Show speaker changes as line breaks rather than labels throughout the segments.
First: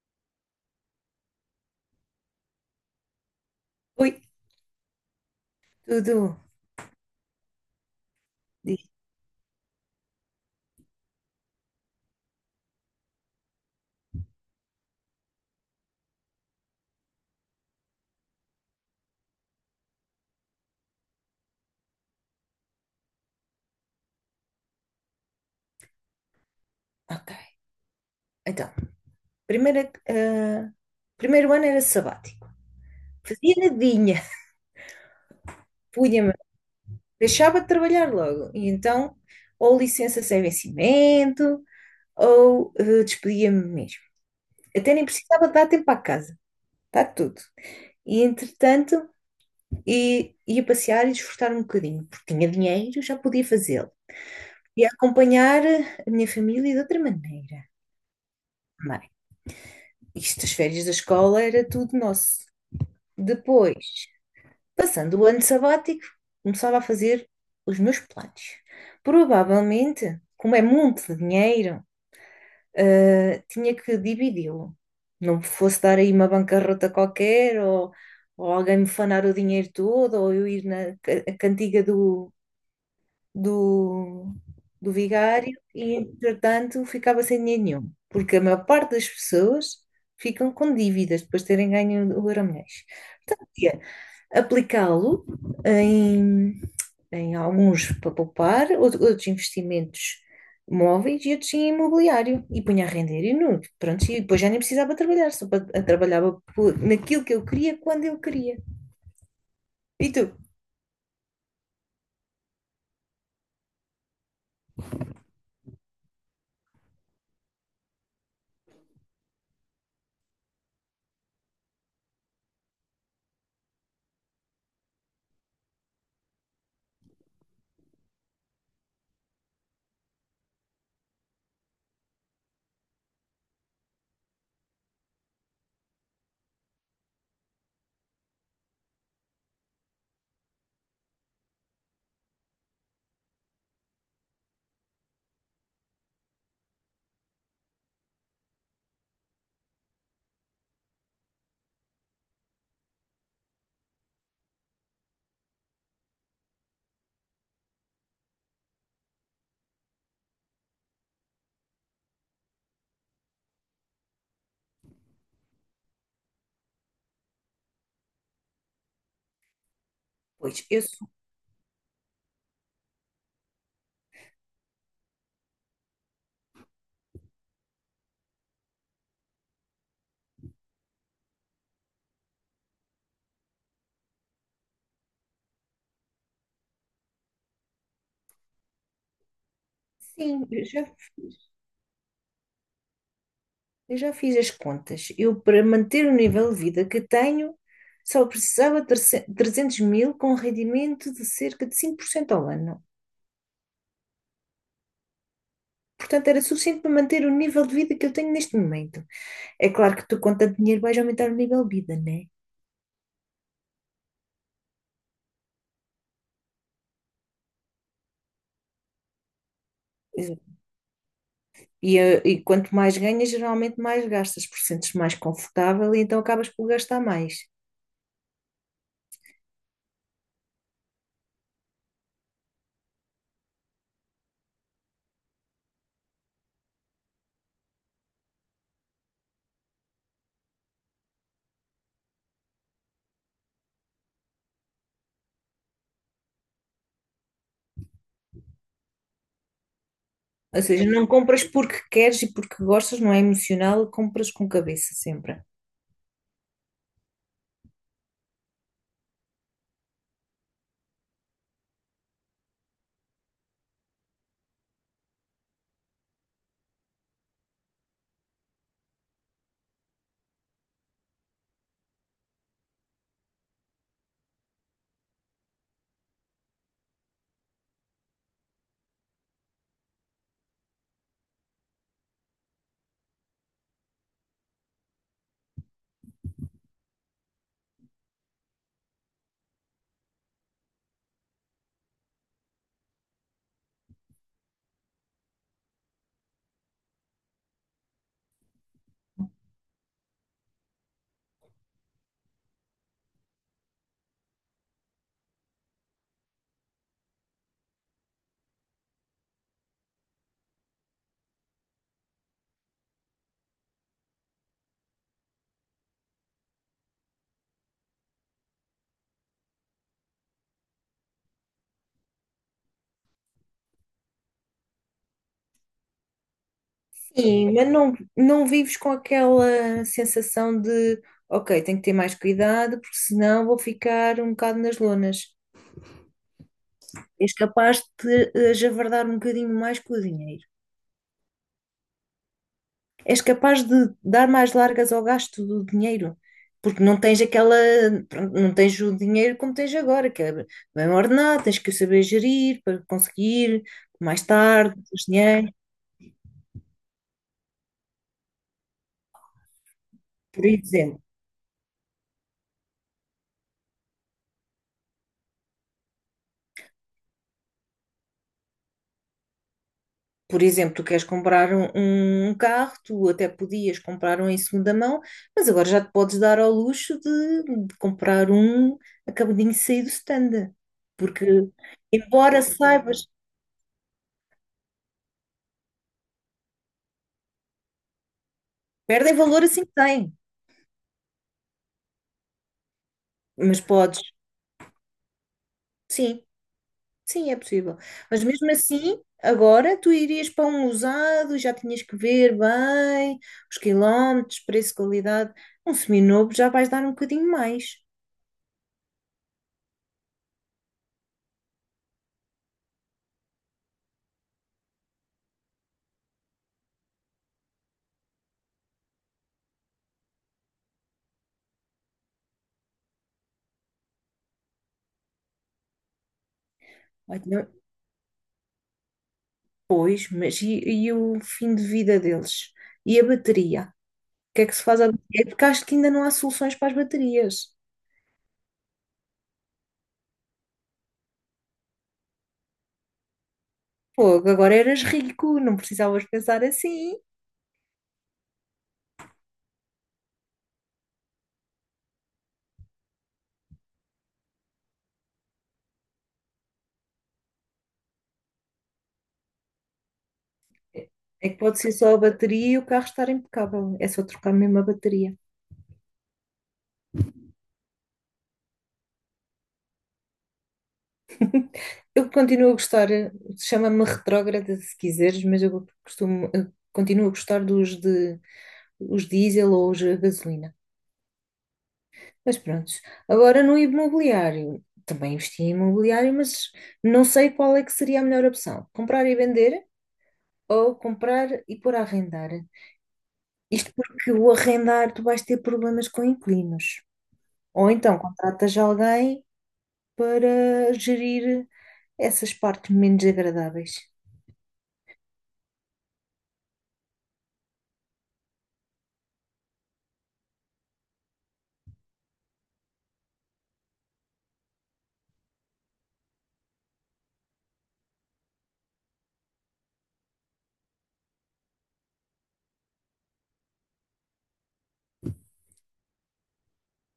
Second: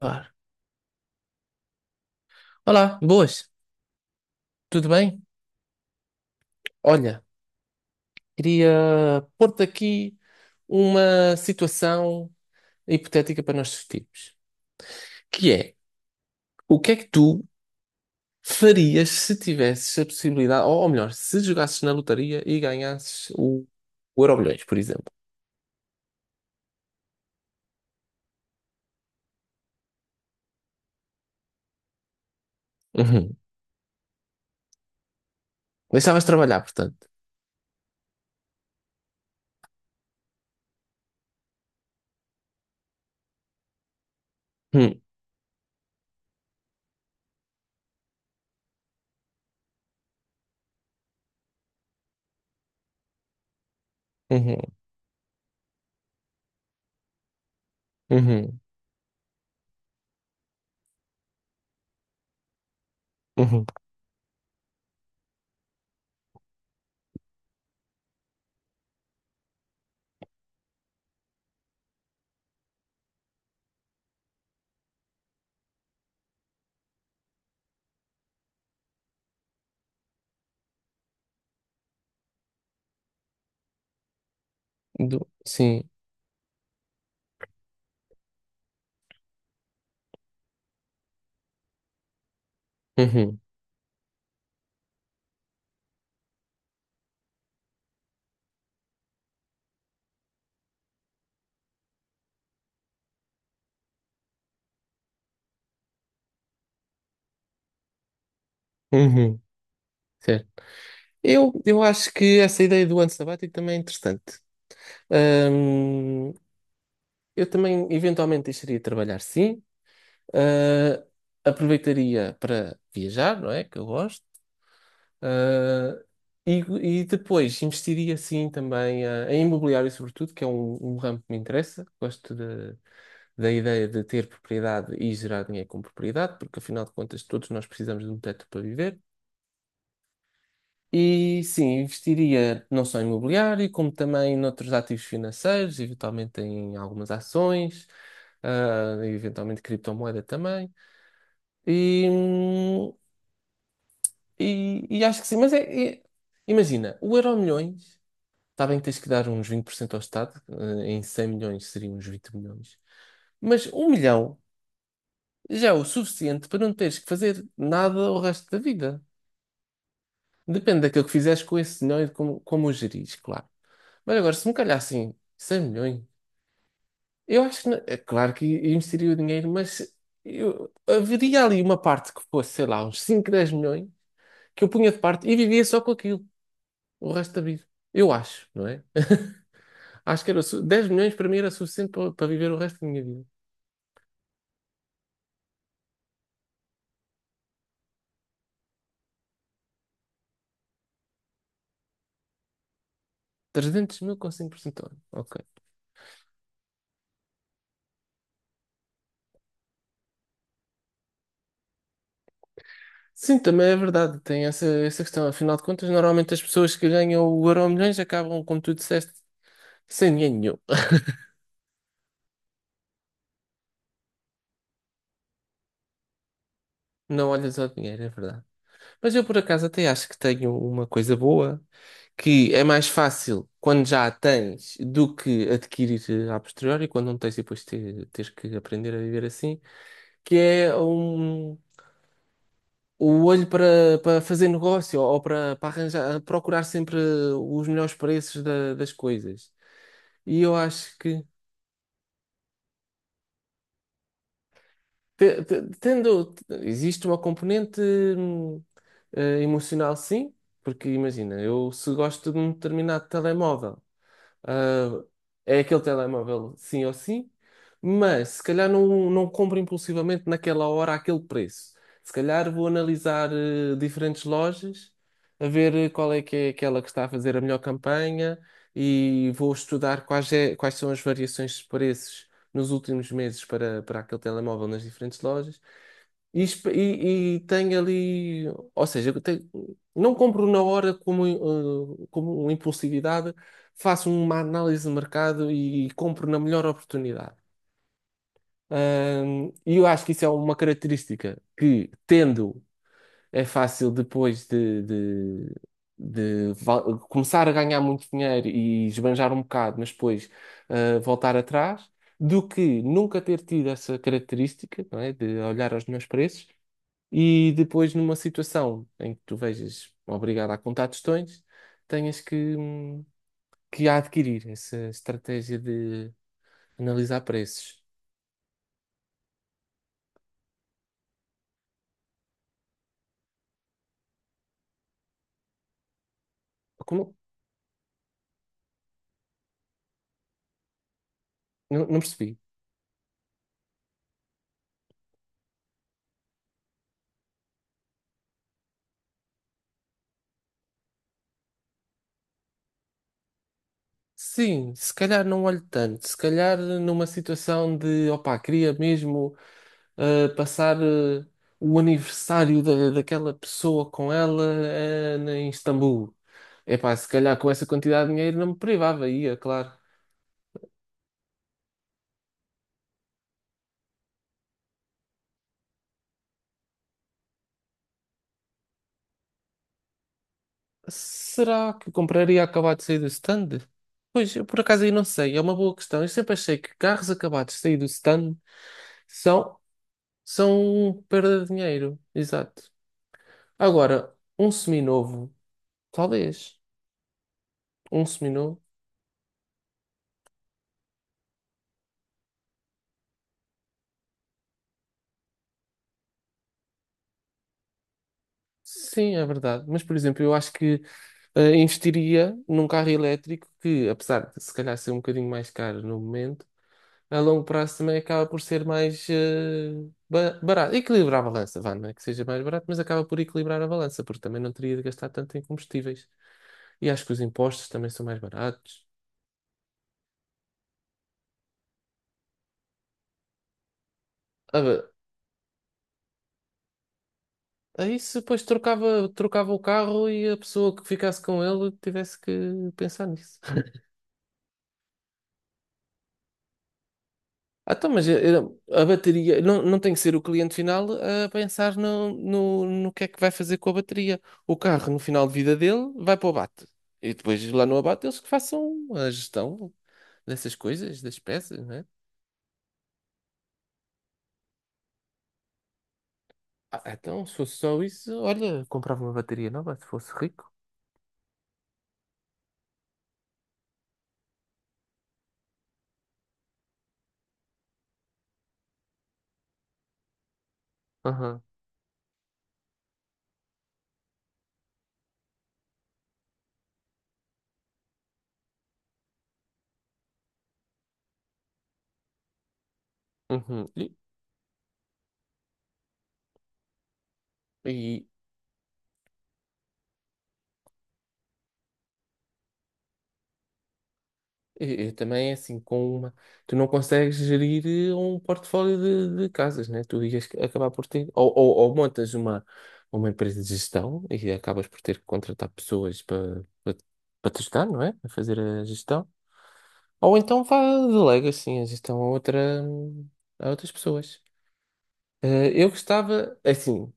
Claro. Olá, boas,
Oi,
tudo bem?
tudo.
Olha,
Diz.
queria pôr-te aqui uma situação hipotética para nós discutirmos, que é, o que é que tu farias se tivesses a possibilidade, ou melhor, se jogasses na lotaria e ganhasses o Euromilhões, por exemplo?
Ok. Então, primeira, ah, primeiro ano era sabático.
Uhum.
Fazia nadinha.
Deixavas de
Punha-me,
trabalhar, portanto.
deixava de trabalhar logo. E então, ou licença sem vencimento, ou despedia-me mesmo. Até
Uhum.
nem precisava dar tempo à casa. Está tudo. E entretanto, ia passear e desfrutar um bocadinho, porque tinha dinheiro, já podia fazê-lo.
Uhum.
E acompanhar a minha família de outra maneira.
Uhum.
Bem, isto, as férias da escola era tudo nosso.
Uhum.
Depois. Passando o ano sabático, começava a fazer os meus planos. Provavelmente, como é muito de dinheiro, tinha que dividi-lo. Não fosse dar aí uma bancarrota qualquer, ou alguém me fanar o dinheiro todo, ou eu ir na a cantiga do, do vigário
Sim.
e, entretanto, ficava sem dinheiro nenhum. Porque a maior parte das pessoas ficam com dívidas depois de terem ganho o Euromilhões.
Uhum.
Tinha aplicá-lo em tem alguns para poupar, outros investimentos móveis e outros em imobiliário. E punha a render e nu, pronto, e depois já nem precisava trabalhar, só trabalhava naquilo que eu queria, quando eu queria.
Uhum.
E tu?
Certo. Eu acho que essa ideia do ano sabático também é interessante. Eu também eventualmente deixaria de trabalhar, sim. Ah, aproveitaria para viajar, não é? Que eu gosto. Ah, e, e depois investiria, sim, também em imobiliário, sobretudo, que é um ramo que me interessa. Da ideia de ter propriedade e gerar dinheiro com propriedade, porque afinal de contas todos nós precisamos de um teto para viver. E sim, investiria não só em imobiliário, como também noutros ativos financeiros, eventualmente em algumas ações, e eventualmente criptomoeda também. E, hum, e acho que sim, é- imagina, o Euromilhões, está bem que tens que dar uns 20% ao Estado, em 100 milhões seriam uns 20 milhões, mas um milhão já é o suficiente para não teres que fazer nada o resto da vida.
Pois, eu
Depende daquilo
sou-
que fizeres com esse dinheiro e de como o gerires, claro. Mas agora, se me calhar assim, 100 milhões, eu acho que, é claro que investiria o dinheiro, mas eu, haveria ali uma parte que fosse, sei lá, uns 5 10 milhões, que eu punha de parte e vivia só com aquilo o resto da vida. Eu acho, não é? Acho que era,
sim,
su- 10 milhões para mim era suficiente para viver o resto da minha vida.
eu já fiz as contas. Eu, para manter o nível de vida que tenho, só precisava de 300.000 com rendimento de cerca de 5% ao ano.
300 mil com 5% ao ano. Ok.
Portanto, era suficiente para manter o nível de vida que eu tenho neste momento. É claro que tu, com tanto dinheiro, vais aumentar o nível de vida, né?
Sim, também é verdade, tem essa questão. Afinal de contas, normalmente as pessoas que ganham o Euro milhões acabam, como tu disseste, sem dinheiro nenhum.
E quanto mais ganhas, geralmente mais gastas, porque sentes mais confortável e então acabas por gastar
Não
mais.
olhas ao dinheiro, é verdade. Mas eu por acaso até acho que tenho uma coisa boa, que é mais fácil quando já a tens do que adquirir a posteriori, quando não tens e depois teres que aprender a viver assim, que é um, o olho para fazer negócio ou para arranjar, procurar sempre os melhores preços das coisas. E eu
Ou seja,
acho
não
que
compras porque queres e porque gostas, não é emocional, compras com cabeça sempre.
tendo, existe uma componente hum, emocional, sim, porque imagina, eu se gosto de um determinado telemóvel. ah, É aquele telemóvel sim ou sim, mas se calhar não compro impulsivamente naquela hora aquele preço. Se calhar vou analisar diferentes lojas, a ver qual é que é aquela que está a fazer a melhor campanha e vou estudar quais são as variações de preços nos últimos meses para aquele telemóvel nas diferentes lojas. E tenho ali, ou seja, não compro na hora como, como impulsividade, faço uma análise de mercado e compro na melhor oportunidade. E eu acho que isso é uma característica que, tendo, é fácil depois de começar a ganhar muito dinheiro e esbanjar um bocado, mas depois voltar atrás, do que nunca ter tido essa característica, não é, de olhar aos meus preços e depois, numa situação em que tu vejas obrigado a contar tostões, tenhas que que adquirir essa estratégia de analisar
Sim, mas
preços.
não, não vives com aquela sensação de, ok, tenho que ter mais cuidado, porque senão vou ficar um bocado nas lonas.
Como?
És capaz de javardar um bocadinho mais com o dinheiro.
Não percebi.
És capaz de dar mais largas ao gasto do dinheiro, porque não tens aquela, pronto, não tens o dinheiro como tens agora, que é bem ordenado, tens que o saber gerir para conseguir mais
Sim,
tarde,
se
mais
calhar não
dinheiro,
olho tanto. Se calhar numa situação de, opá, queria mesmo
por
passar
exemplo.
o aniversário daquela pessoa com ela em Istambul. Epá, se calhar com essa quantidade de dinheiro não me privava, ia, claro.
Por exemplo, tu queres comprar um, um carro, tu até podias comprar um em segunda mão, mas agora já te podes dar ao luxo de comprar um acabadinho de sair do stand. Porque,
Será que compraria
embora
acabado de sair do
saibas,
stand? Pois, eu por acaso aí não sei, é uma boa questão. Eu sempre achei que carros acabados de sair do stand
perdem valor
são,
assim que têm,
são perda de dinheiro. Exato.
mas podes.
Agora, um seminovo,
Sim,
talvez.
sim, é possível.
Um
Mas mesmo
seminovo,
assim, agora tu irias para um usado, já tinhas que ver bem os quilómetros, preço, qualidade. Um seminovo já vais dar um bocadinho mais.
sim, é verdade. Mas, por exemplo, eu acho que investiria num carro elétrico que, apesar de se calhar ser um bocadinho mais caro no momento, a longo prazo também acaba por ser mais barato. Equilibrar a balança, vá, não é que seja mais barato, mas acaba por equilibrar a balança, porque também não teria de gastar tanto em combustíveis. E acho que os impostos também são mais baratos.
Pois, mas e o fim de vida deles? E a bateria? O que é que
Ah,
se faz
bem,
à bateria? É porque acho que ainda não há soluções para as baterias.
aí se depois trocava, trocava o carro e a pessoa que ficasse com ele tivesse que pensar nisso.
Pô, agora eras rico, não precisavas pensar assim.
Ah, então, mas a bateria não tem que ser o cliente final a pensar no que é que vai fazer com a bateria. O carro, no final de vida dele, vai para o abate. E depois lá no abate eles que façam a gestão dessas coisas, das
É que pode
peças,
ser
né?
só a bateria e o carro estar impecável. É só trocar mesmo a bateria.
Ah, então, se fosse só isso, olha, comprava uma bateria nova se fosse rico.
Eu continuo a gostar, chama-me retrógrada se quiseres, mas eu costumo, eu continuo a gostar dos de os diesel ou os a gasolina.
Aham,
Mas pronto, agora no imobiliário, também investi em imobiliário, mas não sei qual é que seria a melhor opção, comprar e vender ou comprar e pôr a arrendar.
uhum.
Isto porque o arrendar tu vais ter problemas com inquilinos. Ou então
E
contratas alguém para gerir essas partes menos agradáveis.
E, também é assim, com uma, tu não consegues gerir um portfólio de casas, né? Tu ias acabar por ter, ou montas uma empresa de gestão e acabas por ter que contratar pessoas para te ajudar, não é? A fazer a gestão. Ou então vá, delega assim a gestão a outra, a outras pessoas. Eu gostava, assim.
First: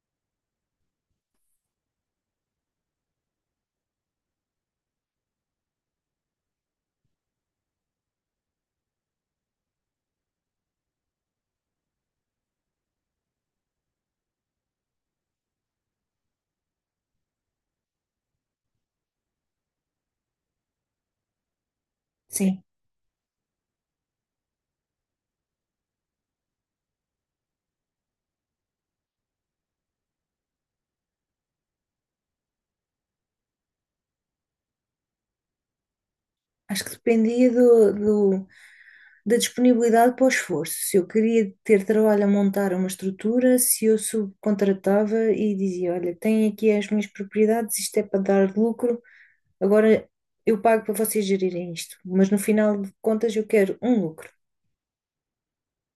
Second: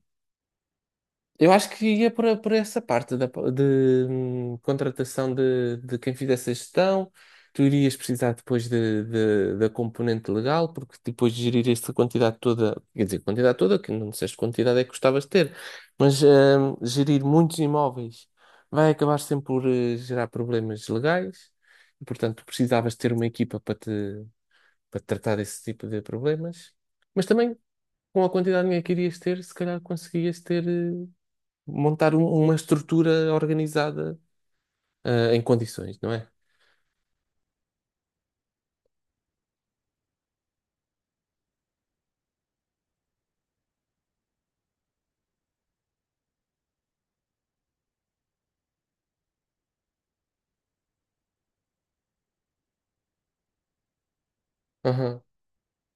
Eu acho que ia por essa parte de contratação de quem fizesse a gestão. Tu irias precisar depois da componente legal, porque depois de gerir essa quantidade toda, quer dizer, quantidade toda, que não disseste quantidade é que gostavas de ter, mas gerir muitos imóveis vai acabar sempre por gerar problemas legais, e portanto
Sim,
precisavas ter uma equipa para tratar desse tipo de problemas, mas também com a quantidade de dinheiro que irias ter, se calhar conseguias ter. Montar uma estrutura organizada, em condições, não é?
acho que dependia do- da disponibilidade para o esforço. Se eu queria ter trabalho a montar uma estrutura, se eu subcontratava e dizia: Olha, tenho aqui as minhas propriedades, isto é para dar lucro, agora eu pago para vocês gerirem isto, mas no final de contas eu quero um lucro.
Aham,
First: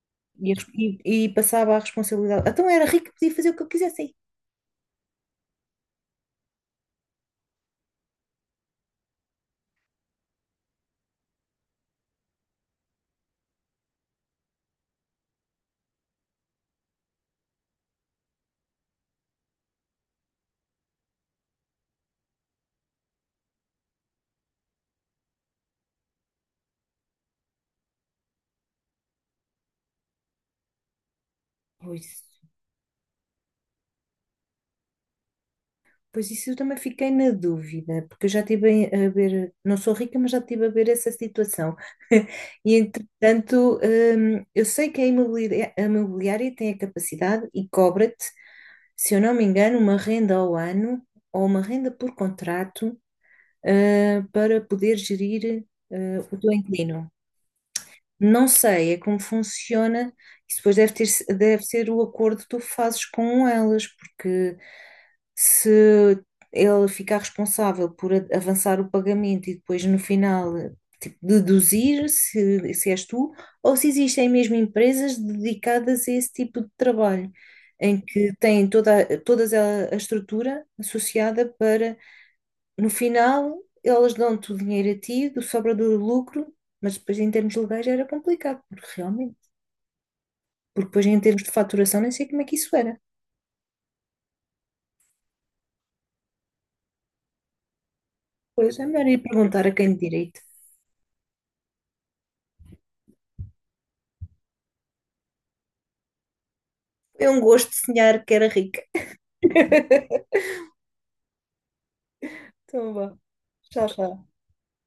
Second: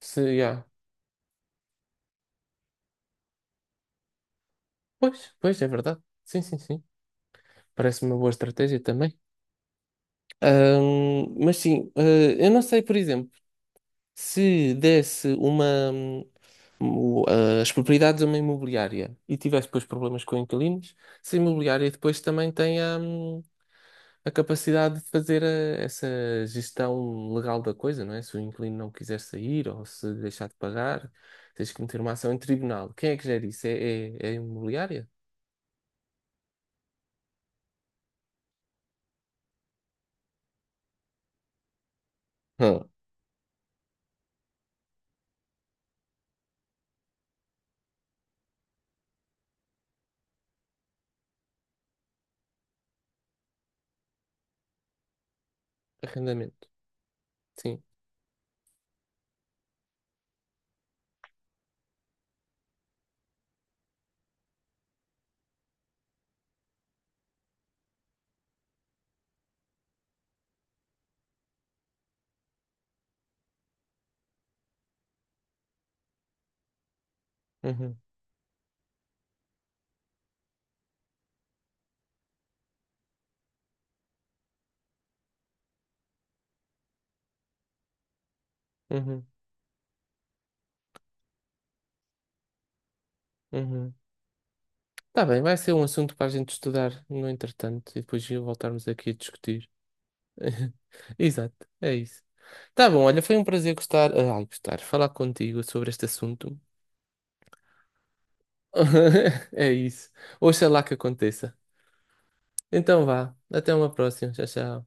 se,
E,
yeah.
e passava a responsabilidade. Então era rico, podia fazer o que eu quisesse aí.
Pois, pois, é verdade. Sim, sim, sim. Parece uma boa estratégia também. Mas sim, eu não sei, por exemplo, se desse uma, hum, as propriedades a uma imobiliária e tivesse depois problemas com inquilinos, se a imobiliária depois também tem a capacidade de fazer essa gestão legal da coisa, não é? Se o inquilino não quiser sair ou se deixar de pagar, tens que meter uma
Pois.
ação em tribunal. Quem é que gera isso? É a imobiliária?
Pois isso eu também fiquei na dúvida, porque eu já estive a ver, não sou rica, mas já estive a ver essa situação. E
Hã.
entretanto, eu sei que a imobiliária tem a capacidade e cobra-te, se eu não me engano, uma renda ao ano ou uma renda por contrato, para poder gerir, ah, o teu
Arrendamento.
inquilino.
Sim.
Não sei, é como funciona. Isso depois deve ter, deve ser o acordo que tu fazes com elas, porque se ela ficar responsável por avançar o pagamento e depois no final tipo, deduzir se és tu, ou se existem mesmo empresas dedicadas a esse tipo de trabalho,
Uhum,
em que têm todas a estrutura associada para no final, elas dão-te o dinheiro a ti, do sobra do lucro, mas depois em termos legais era complicado, porque
uhum,
realmente, porque depois em termos de faturação nem sei como é que isso era.
uhum. Tá bem, vai ser um assunto para a gente estudar no entretanto e depois
Pois é
voltarmos
melhor
aqui a
ir perguntar
discutir.
a quem de direito.
Exato, é isso. Tá bom, olha, foi um prazer gostar, falar contigo sobre este assunto.
Foi um gosto de sonhar que era rica.
É isso. Oxalá que aconteça.
Então
Então
vá,
vá. Até
tchau,
uma
tchau.
próxima. Tchau, tchau.